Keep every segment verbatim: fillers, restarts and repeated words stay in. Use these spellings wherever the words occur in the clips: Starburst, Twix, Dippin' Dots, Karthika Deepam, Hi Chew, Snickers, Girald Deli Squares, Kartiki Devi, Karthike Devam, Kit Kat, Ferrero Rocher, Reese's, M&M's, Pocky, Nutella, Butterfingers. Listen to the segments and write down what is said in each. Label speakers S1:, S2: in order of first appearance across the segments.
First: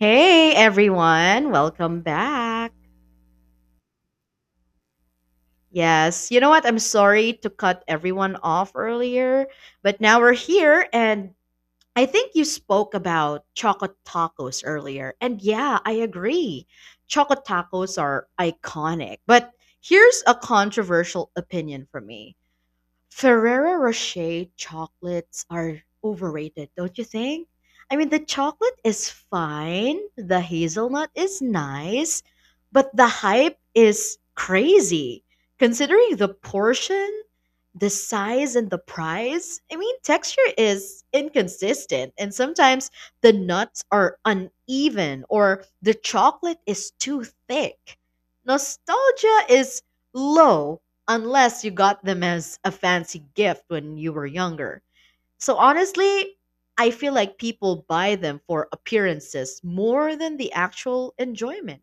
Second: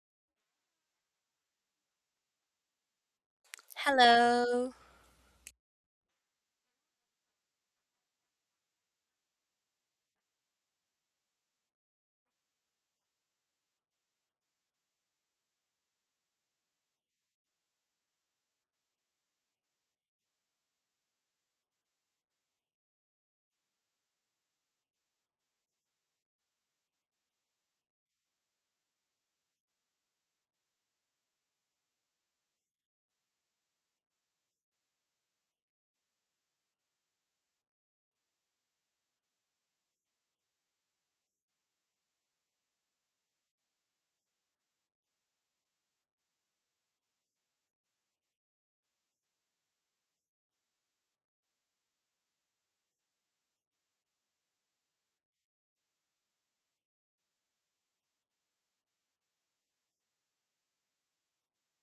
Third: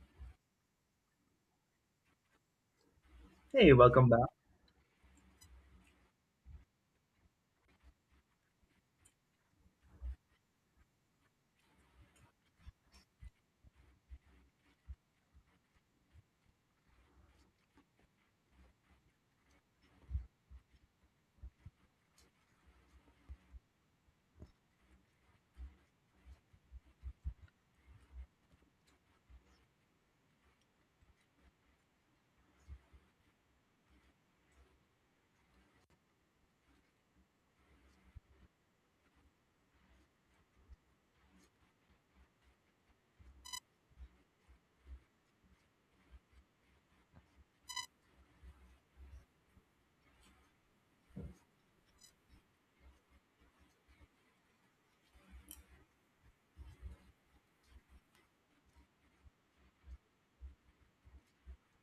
S1: Hey everyone, welcome back.
S2: Hey, welcome back.
S3: Hello.
S1: Yes, you know what? I'm sorry to cut everyone off earlier, but now we're here and I think you spoke about chocolate tacos earlier. And yeah, I agree. Chocolate tacos are iconic. But here's a controversial opinion from me. Ferrero Rocher chocolates are overrated, don't you think? I mean, the chocolate is fine, the hazelnut is nice, but the hype is crazy. Considering the portion, the size, and the price, I mean, texture is inconsistent, and sometimes the nuts are uneven or the chocolate is too thick. Nostalgia is low unless you got them as a fancy gift when you were younger. So honestly, I feel like people buy them for appearances more than the actual enjoyment.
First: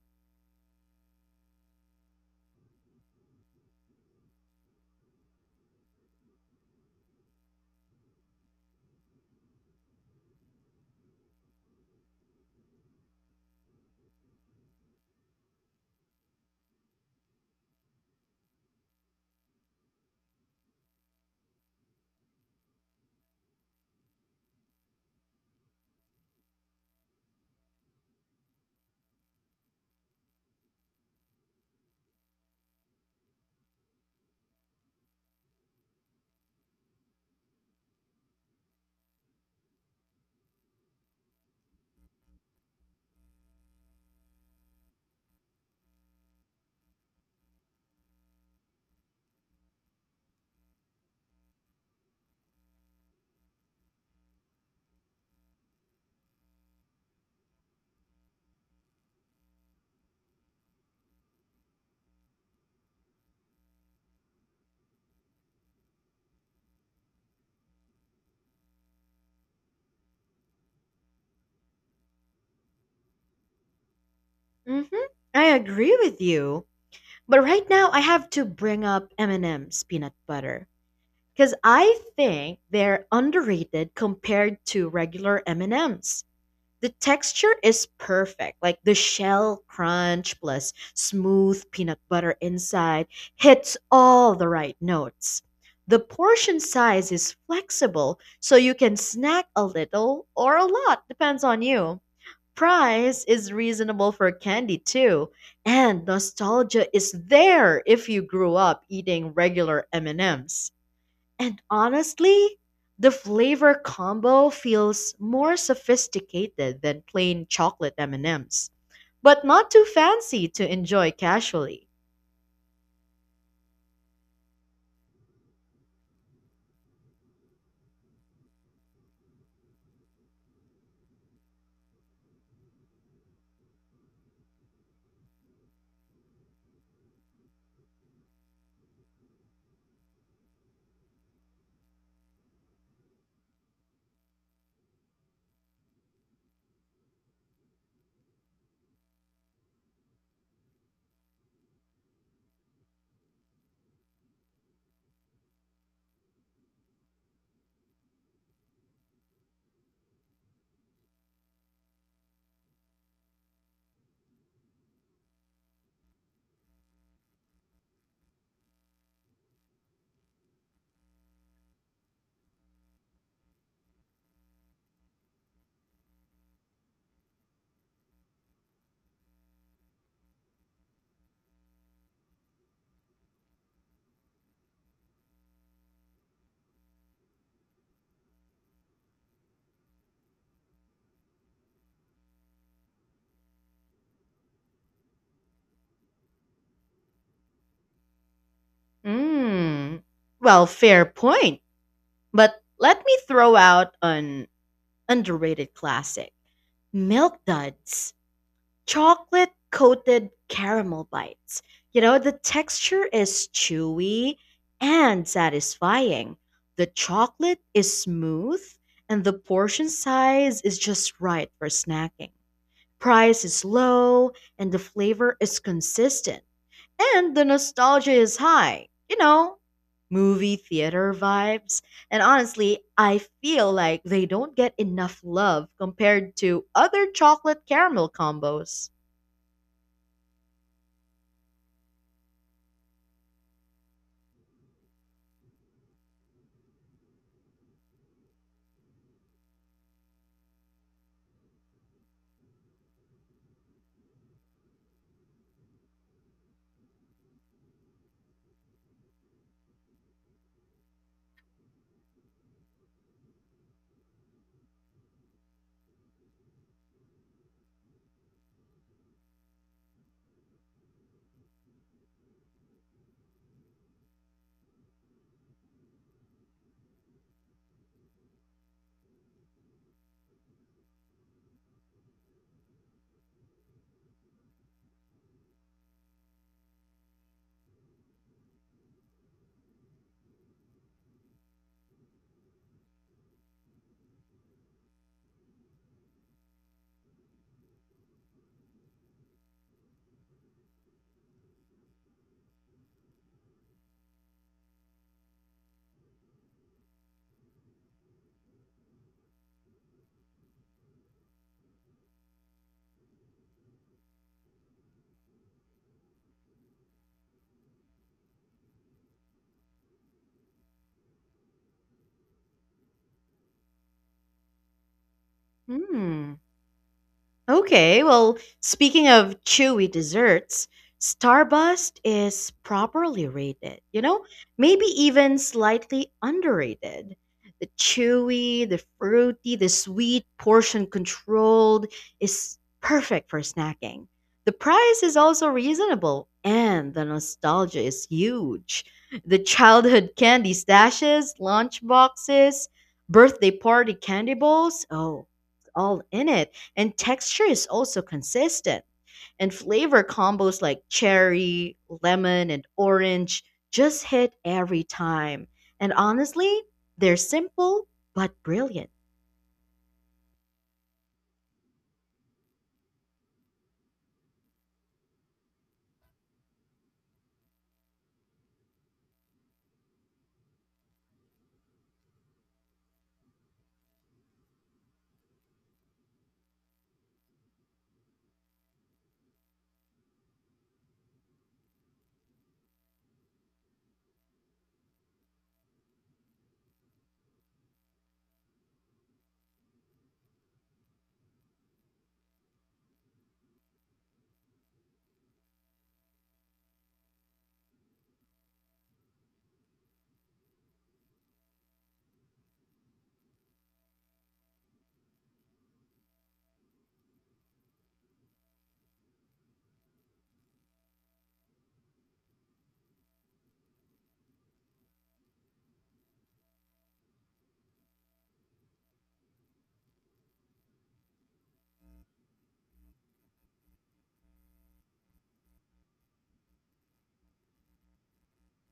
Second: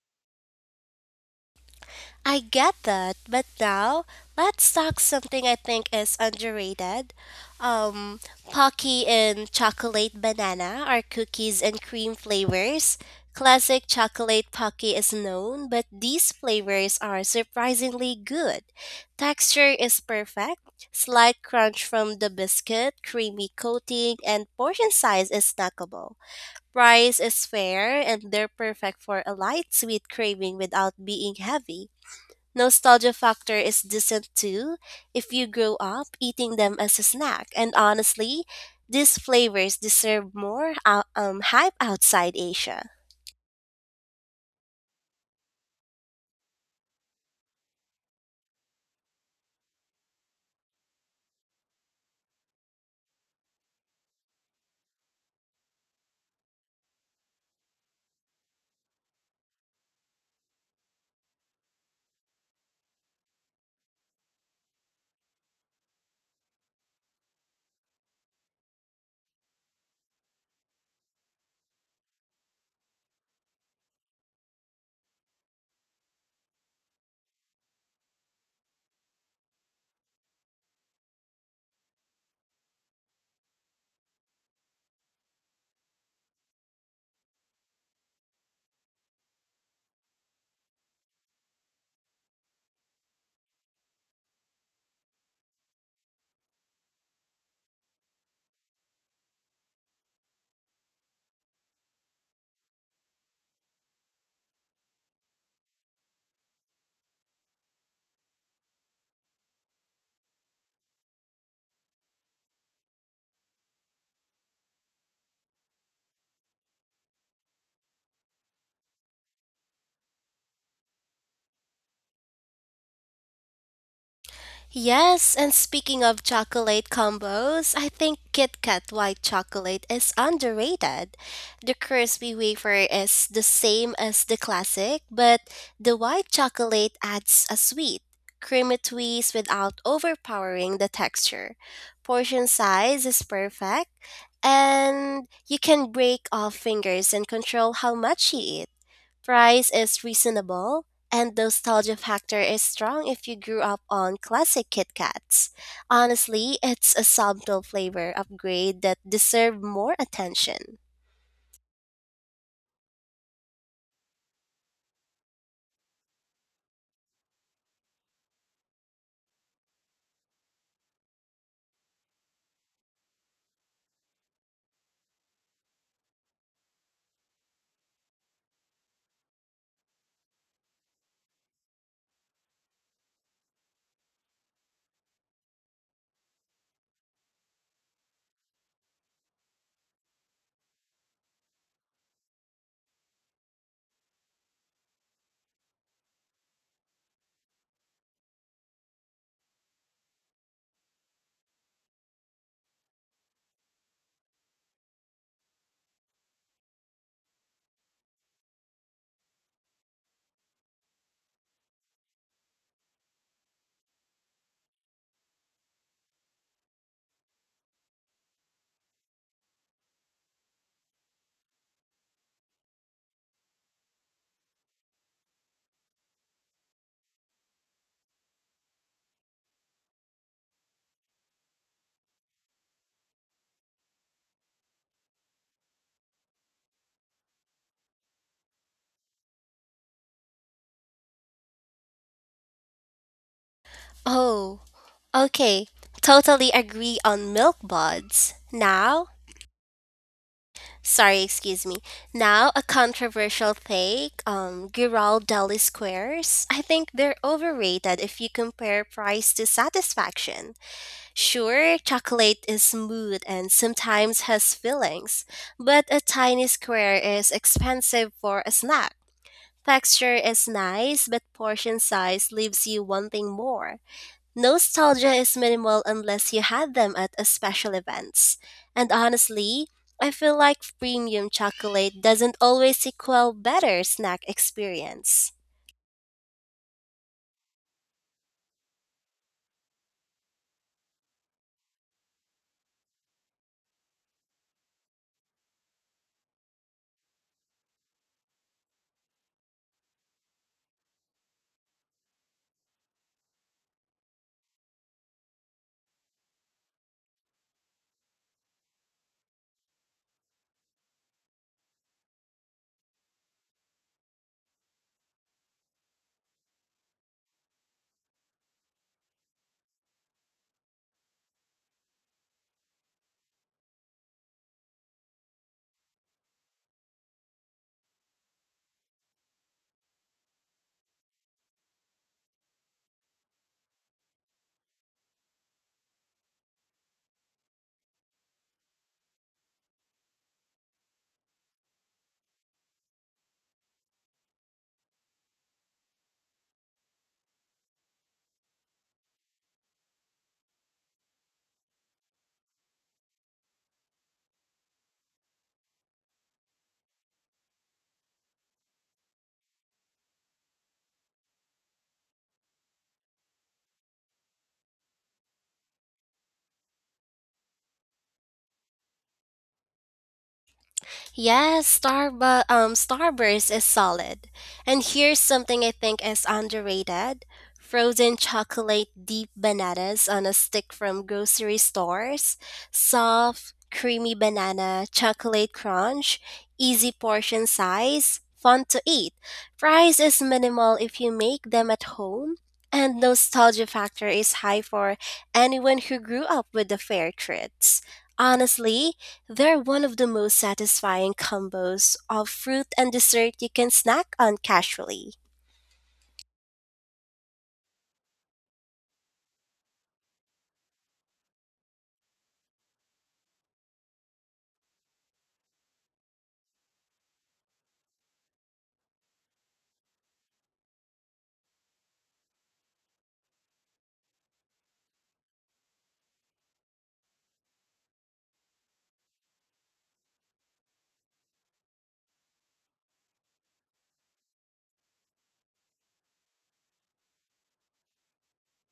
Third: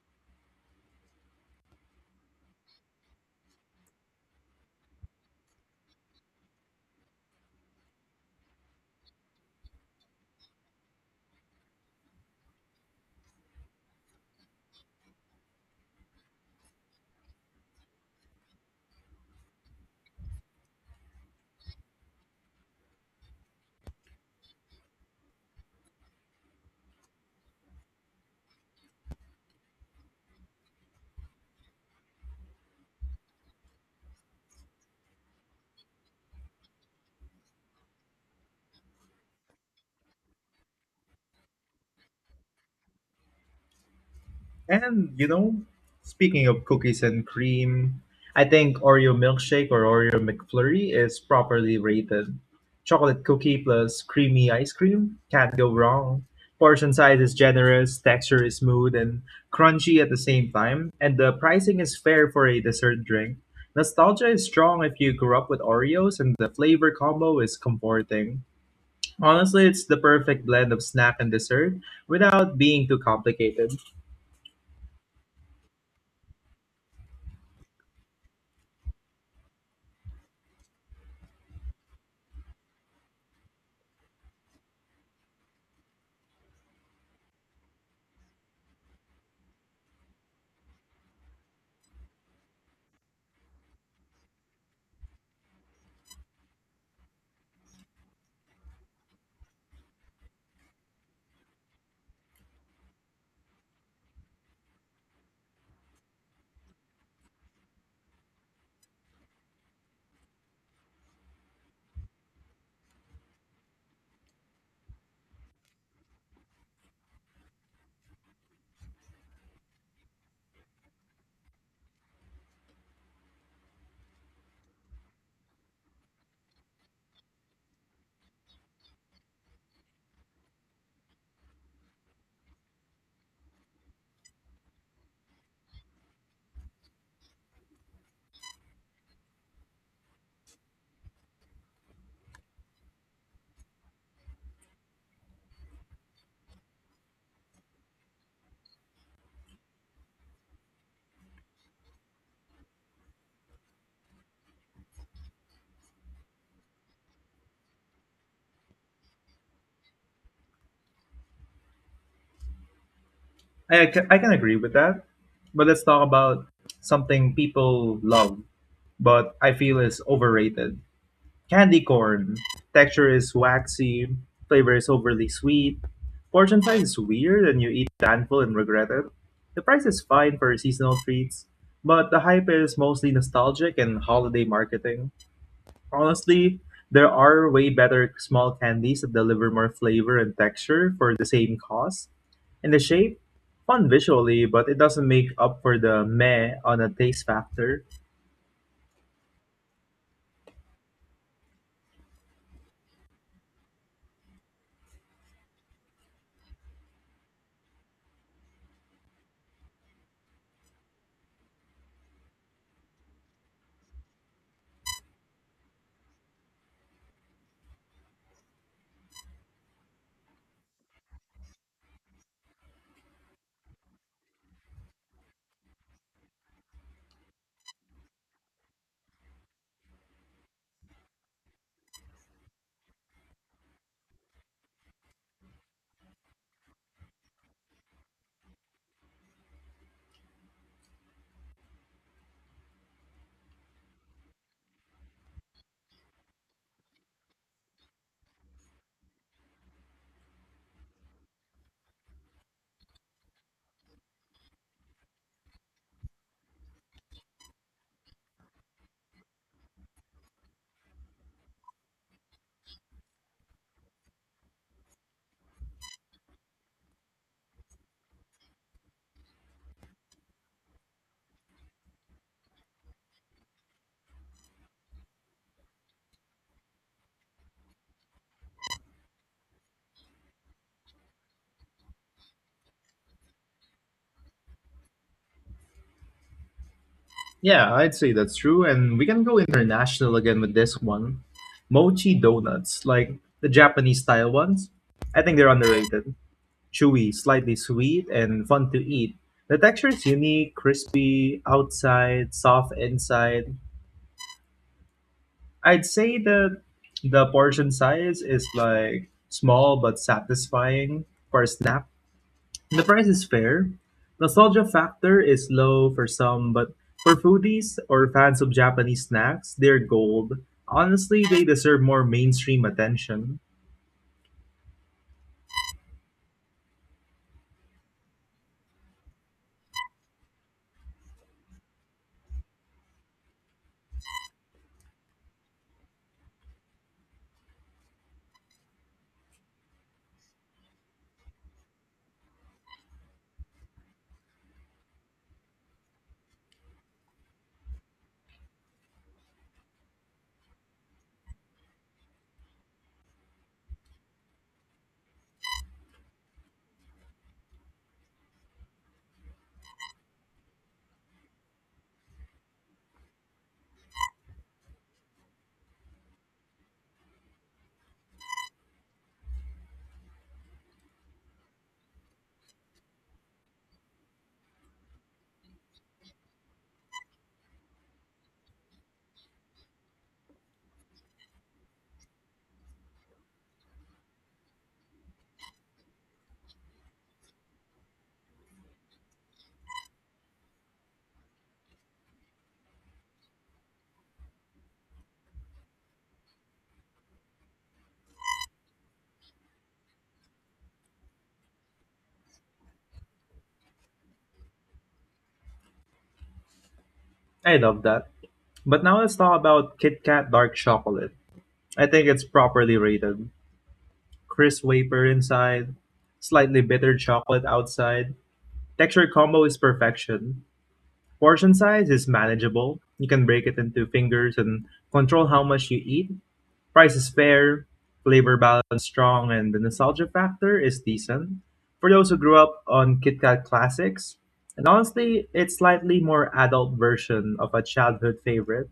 S3: I get that, but now let's talk something I think is underrated. Um, Pocky and chocolate banana are cookies and cream flavors. Classic chocolate Pocky is known, but these flavors are surprisingly good. Texture is perfect, slight crunch from the biscuit, creamy coating, and portion size is snackable. Price is fair and they're perfect for a light sweet craving without being heavy. Nostalgia factor is decent too if you grow up eating them as a snack. And honestly, these flavors deserve more ou- um, hype outside Asia.
S2: And you know, speaking of cookies and cream, I think Oreo milkshake or Oreo McFlurry is properly rated. Chocolate cookie plus creamy ice cream can't go wrong. Portion size is generous, texture is smooth and crunchy at the same time, and the pricing is fair for a dessert drink. Nostalgia is strong if you grew up with Oreos, and the flavor combo is comforting. Honestly, it's the perfect blend of snack and dessert without being too complicated.
S1: Mhm. I agree with you. But right now I have to bring up M and M's peanut butter cuz I think they're underrated compared to regular M and M's. The texture is perfect. Like the shell crunch plus smooth peanut butter inside hits all the right notes. The portion size is flexible, so you can snack a little or a lot, depends on you. Price is reasonable for candy too, and nostalgia is there if you grew up eating regular M&Ms And honestly, the flavor combo feels more sophisticated than plain chocolate M&Ms, but not too fancy to enjoy casually.
S3: Yes, and speaking of chocolate combos, I think Kit Kat white chocolate is underrated. The crispy wafer is the same as the classic, but the white chocolate adds a sweet, creamy twist without overpowering the texture. Portion size is perfect, and you can break off fingers and control how much you eat. Price is reasonable, and nostalgia factor is strong if you grew up on classic Kit Kats. Honestly, it's a subtle flavor upgrade that deserves more attention.
S2: I, ca- I can agree with that. But let's talk about something people love, but I feel is overrated. Candy corn. Texture is waxy, flavor is overly sweet, portion size is weird, and you eat a handful and regret it. The price is fine for seasonal treats, but the hype is mostly nostalgic and holiday marketing. Honestly, there are way better small candies that deliver more flavor and texture for the same cost. And the shape, fun visually, but it doesn't make up for the meh on a taste factor.
S1: Mm. Well, fair point. But let me throw out an underrated classic. Milk duds, chocolate coated caramel bites. You know, the texture is chewy and satisfying. The chocolate is smooth and the portion size is just right for snacking. Price is low and the flavor is consistent and the nostalgia is high. You know, movie theater vibes. And honestly, I feel like they don't get enough love compared to other chocolate caramel combos.
S3: Oh, okay. Totally agree on milk buds. Now, sorry, excuse me. Now, a controversial take, um, Girald Deli Squares. I think they're overrated if you compare price to satisfaction. Sure, chocolate is smooth and sometimes has fillings, but a tiny square is expensive for a snack. Texture is nice, but portion size leaves you wanting more. Nostalgia is minimal unless you had them at a special events. And honestly, I feel like premium chocolate doesn't always equal better snack experience.
S2: Yeah, I'd say that's true, and we can go international again with this one. Mochi donuts, like the Japanese style ones. I think they're underrated. Chewy, slightly sweet, and fun to eat. The texture is unique, crispy outside, soft inside. I'd say that the portion size is like small but satisfying for a snack. The price is fair. Nostalgia factor is low for some, but for foodies or fans of Japanese snacks, they're gold. Honestly, they deserve more mainstream attention.
S1: Hmm. Okay, well, speaking of chewy desserts, Starburst is properly rated, you know, maybe even slightly underrated. The chewy, the fruity, the sweet, portion controlled is perfect for snacking. The price is also reasonable, and the nostalgia is huge. The childhood candy stashes, lunch boxes, birthday party candy bowls, oh, it's all in it and texture is also consistent. And flavor combos like cherry, lemon, and orange just hit every time. And honestly, they're simple but brilliant.
S3: Yes, Starbu- um, Starburst is solid. And here's something I think is underrated. Frozen chocolate deep bananas on a stick from grocery stores. Soft, creamy banana, chocolate crunch, easy portion size, fun to eat. Price is minimal if you make them at home. And nostalgia factor is high for anyone who grew up with the fair treats. Honestly, they're one of the most satisfying combos of fruit and dessert you can snack on casually.
S2: I love that. But now let's talk about Kit Kat Dark Chocolate. I think it's properly rated. Crisp wafer inside, slightly bitter chocolate outside. Texture combo is perfection. Portion size is manageable, you can break it into fingers and control how much you eat. Price is fair, flavor balance strong, and the nostalgia factor is decent. For those who grew up on Kit Kat classics, and honestly, it's slightly more adult version of a childhood favorite.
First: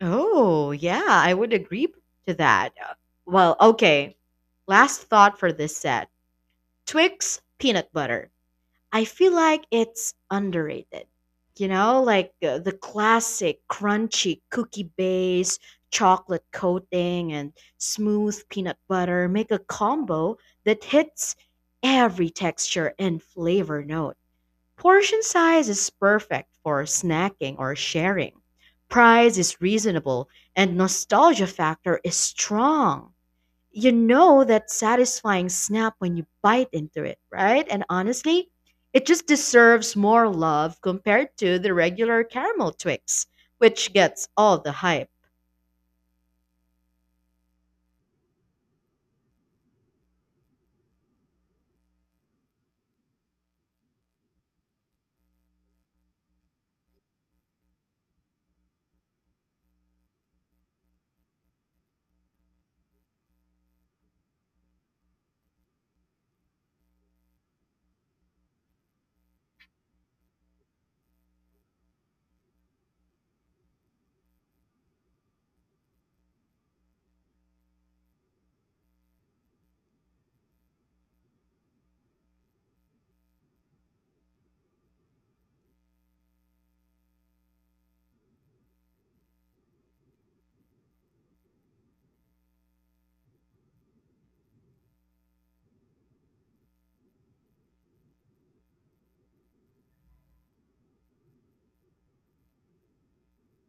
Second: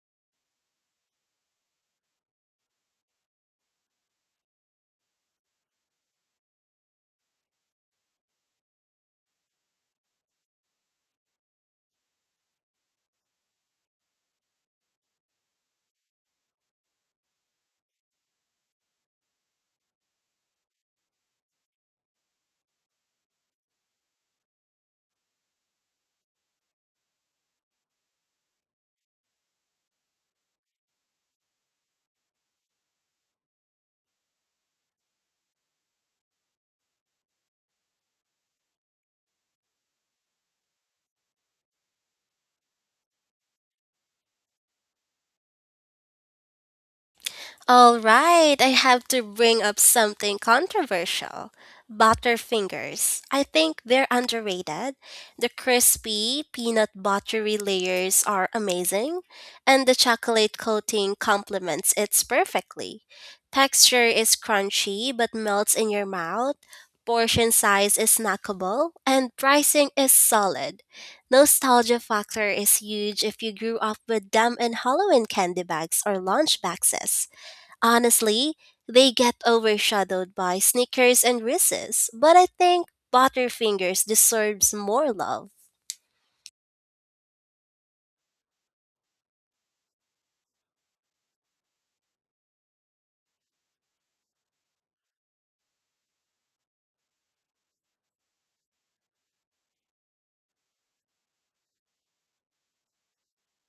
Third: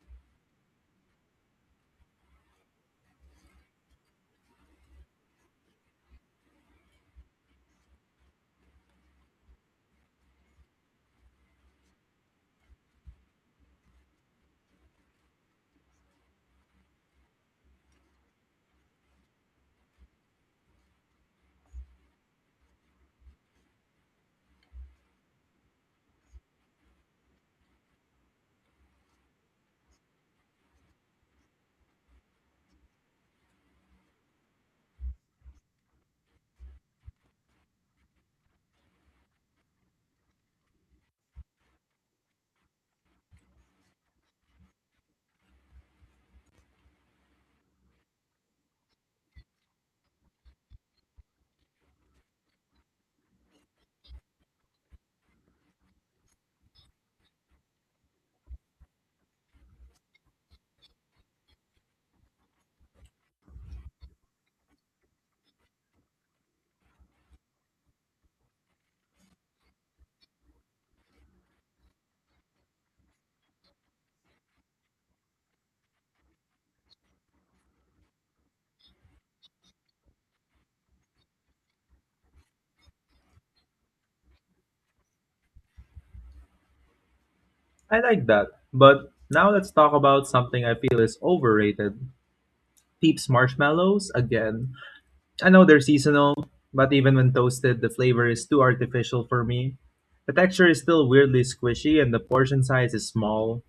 S1: Oh, yeah, I would agree to that. Uh, Well, okay. Last thought for this set: Twix peanut butter. I feel like it's underrated. You know, like uh, the classic crunchy cookie base, chocolate coating, and smooth peanut butter make a combo that hits every texture and flavor note. Portion size is perfect for snacking or sharing. Price is reasonable, and nostalgia factor is strong, you know that satisfying snap when you bite into it, right? And honestly, it just deserves more love compared to the regular caramel Twix, which gets all the hype.
S3: All right, I have to bring up something controversial. Butterfingers. I think they're underrated. The crispy, peanut buttery layers are amazing, and the chocolate coating complements it perfectly. Texture is crunchy but melts in your mouth. Portion size is snackable, and pricing is solid. Nostalgia factor is huge if you grew up with them in Halloween candy bags or lunch boxes. Honestly, they get overshadowed by Snickers and Reese's, but I think Butterfingers deserves more love.
S2: I like that. But now let's talk about something I feel is overrated. Peeps marshmallows again. I know they're seasonal, but even when toasted, the flavor is too artificial for me. The texture is still weirdly squishy, and the portion size is small.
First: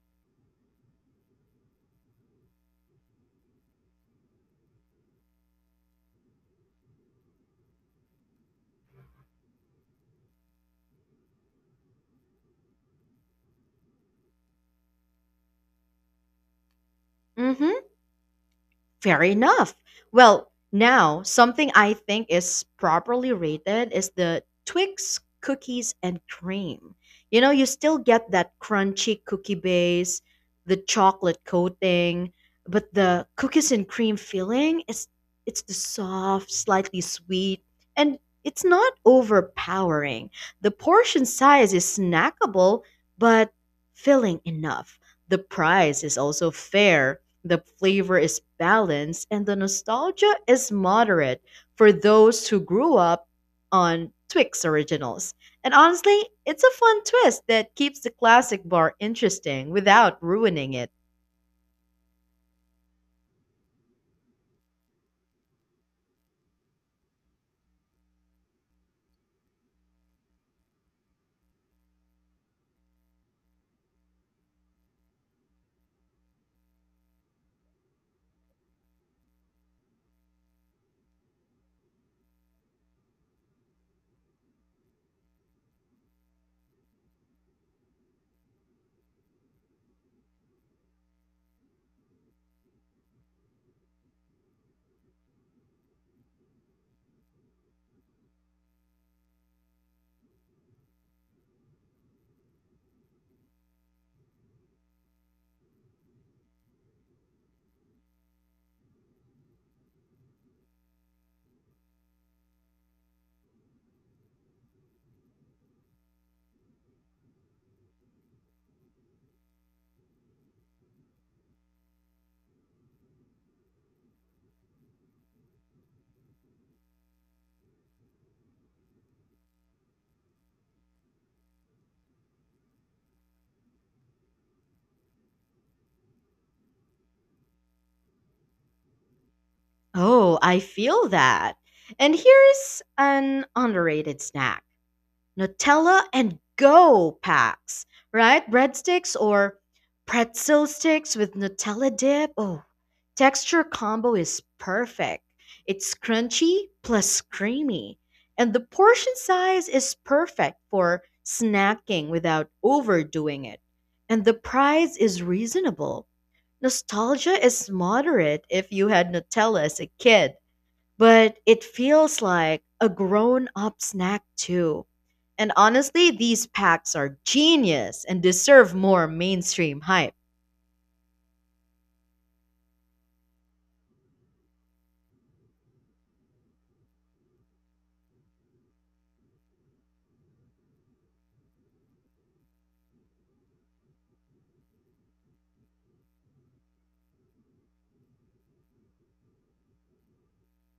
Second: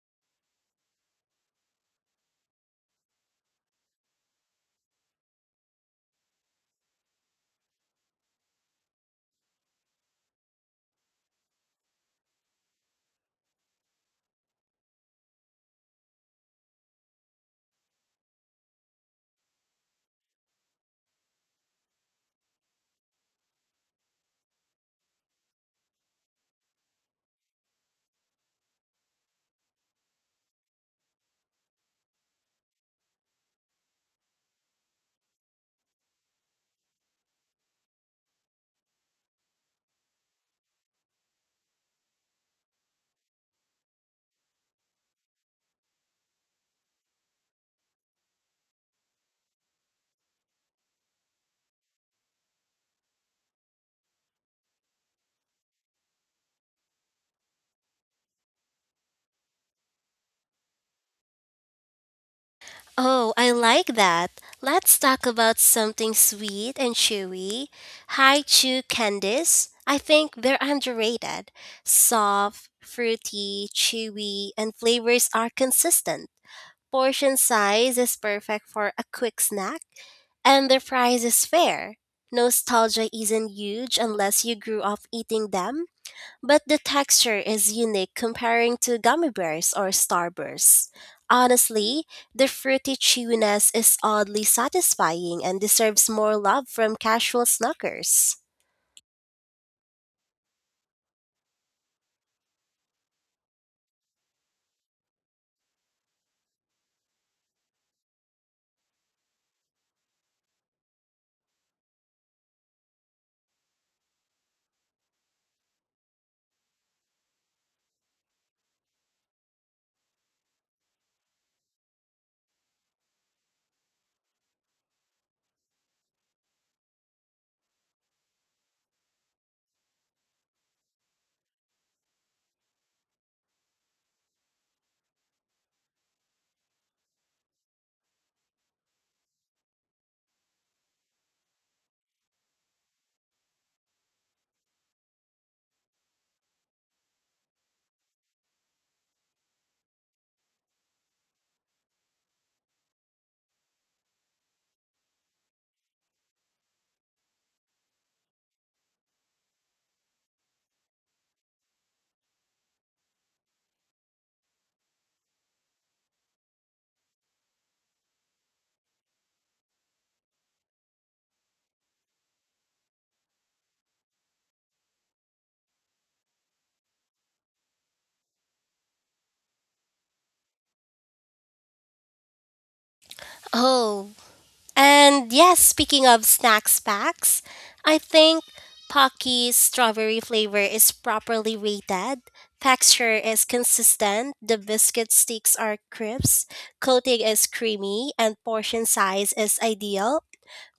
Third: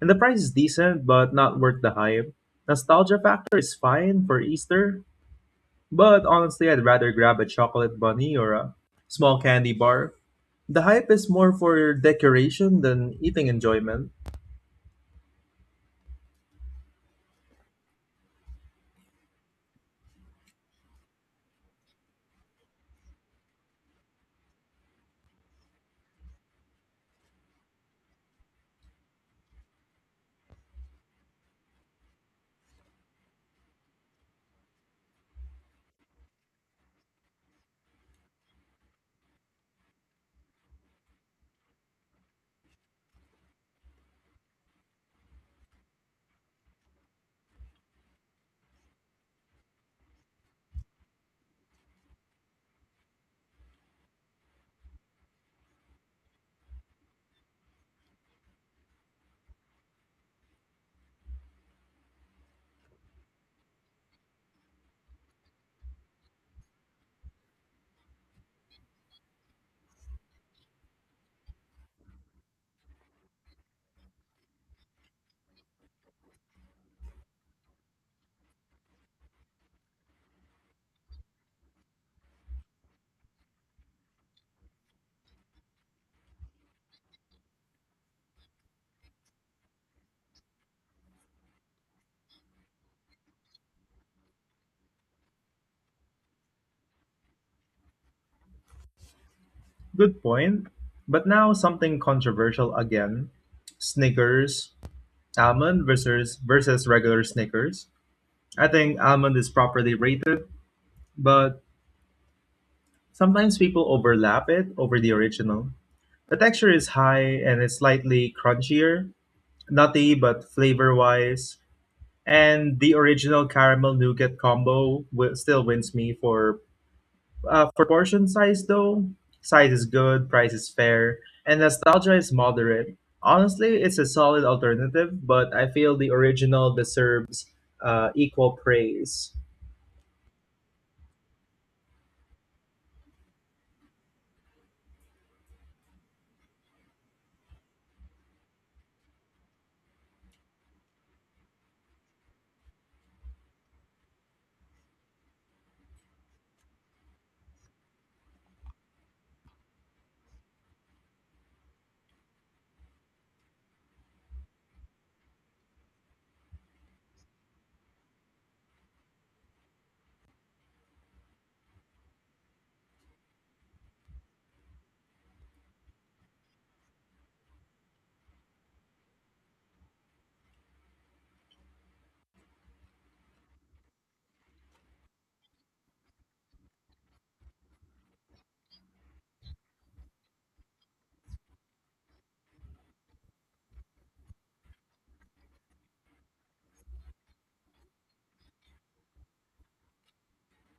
S2: And the price is decent, but not worth the hype. Nostalgia factor is fine for Easter, but honestly, I'd rather grab a chocolate bunny or a small candy bar. The hype is more for decoration than eating enjoyment.
S1: Hmm. Fair enough. Well, now something I think is properly rated is the Twix cookies and cream. You know, you still get that crunchy cookie base, the chocolate coating, but the cookies and cream filling is, it's the soft, slightly sweet, and it's not overpowering. The portion size is snackable but filling enough. The price is also fair, the flavor is balanced, and the nostalgia is moderate for those who grew up on Twix originals. And honestly, it's a fun twist that keeps the classic bar interesting without ruining it.
S3: Oh, I like that. Let's talk about something sweet and chewy. Hi Chew candies. I think they're underrated. Soft, fruity, chewy, and flavors are consistent. Portion size is perfect for a quick snack, and the price is fair. Nostalgia isn't huge unless you grew up eating them, but the texture is unique comparing to gummy bears or starbursts. Honestly, the fruity chewiness is oddly satisfying and deserves more love from casual snuckers.
S2: Good point. But now something controversial again. Snickers, almond versus versus regular Snickers. I think Almond is properly rated, but sometimes people overlap it over the original. The texture is high and it's slightly crunchier, nutty but flavor wise. And the original caramel nougat combo wi- still wins me for uh, for portion size though. Size is good, price is fair, and nostalgia is moderate. Honestly, it's a solid alternative, but I feel the original deserves uh, equal praise.
S1: Oh, I feel that. And here's an underrated snack: Nutella and Go packs, right? Breadsticks or pretzel sticks with Nutella dip. Oh, texture combo is perfect. It's crunchy plus creamy, and the portion size is perfect for snacking without overdoing it. And the price is reasonable. Nostalgia is moderate if you had Nutella as a kid, but it feels like a grown up snack too. And honestly, these packs are genius and deserve more mainstream hype.
S3: Oh, and yes, speaking of snacks packs, I think Pocky's strawberry flavor is properly rated. Texture is consistent, the biscuit sticks are crisp, coating is creamy, and portion size is ideal.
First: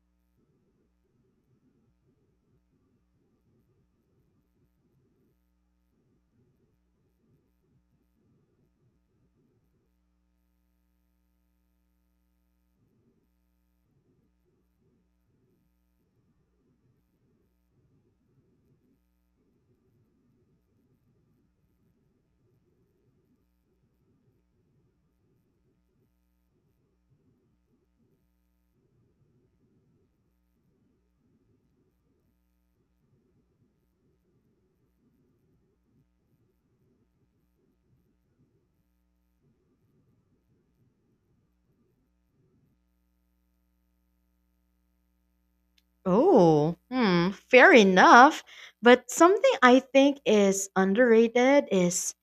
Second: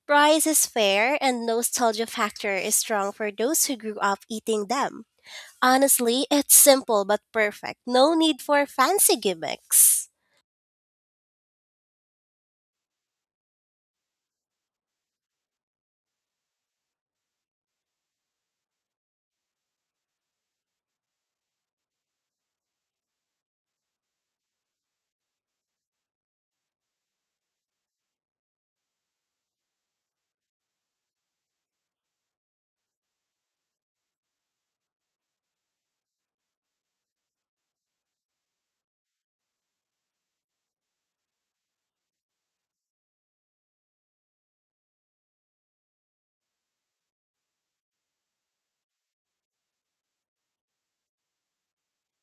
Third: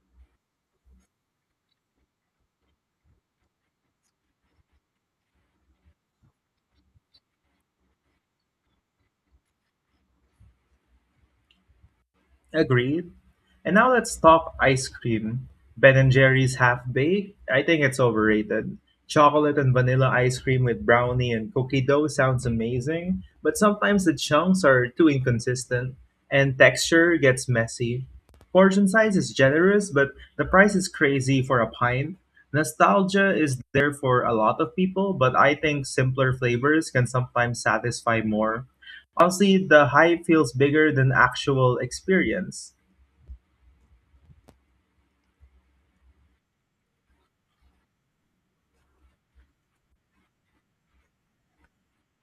S3: Price is fair, and nostalgia factor is strong for those who grew up eating them. Honestly, it's simple but perfect. No need for fancy gimmicks.
S2: Agreed. And now let's talk ice cream. Ben and Jerry's half baked. I think it's overrated. Chocolate and vanilla ice cream with brownie and cookie dough sounds amazing, but sometimes the chunks are too inconsistent and texture gets messy. Portion size is generous, but the price is crazy for a pint. Nostalgia is there for a lot of people, but I think simpler flavors can sometimes satisfy more. Honestly, the hype feels bigger than actual experience.
S1: Oh, hmm, fair enough. But something I think is underrated is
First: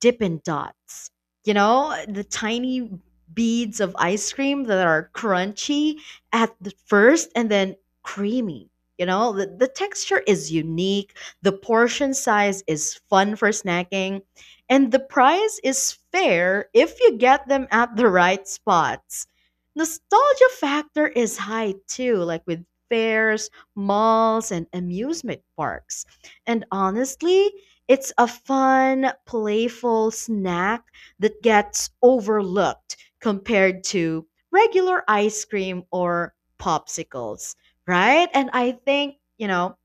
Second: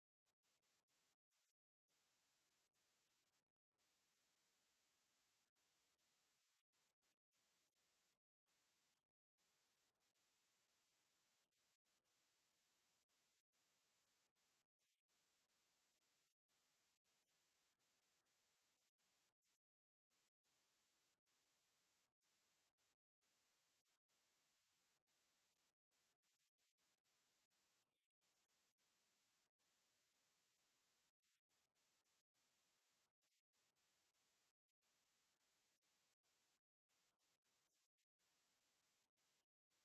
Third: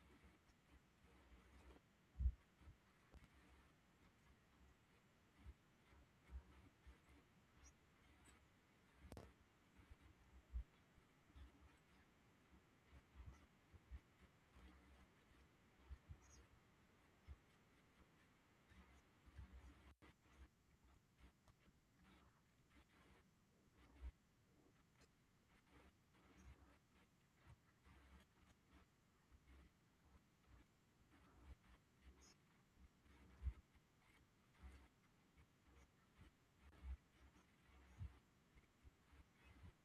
S1: Dippin' Dots. You know, the tiny beads of ice cream that are crunchy at the first and then creamy. You know, the, the texture is unique, the portion size is fun for snacking, and the price is fair if you get them at the right spots. Nostalgia factor is high too, like with fairs, malls, and amusement parks. And honestly, it's a fun, playful snack that gets overlooked compared to regular ice cream or popsicles, right? And I think, you know,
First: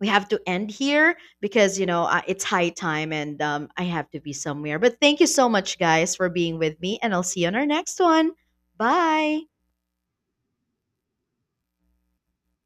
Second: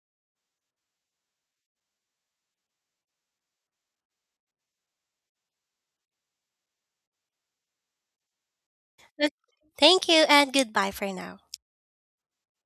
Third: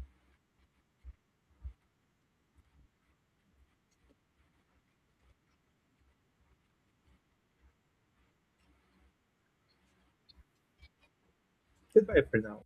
S1: we have to end here because, you know, uh, it's high time and um, I have to be somewhere. But thank you so much, guys, for being with me, and I'll see you on our next one. Bye.
S3: Thank you, and goodbye for now.
S2: Goodbye for now.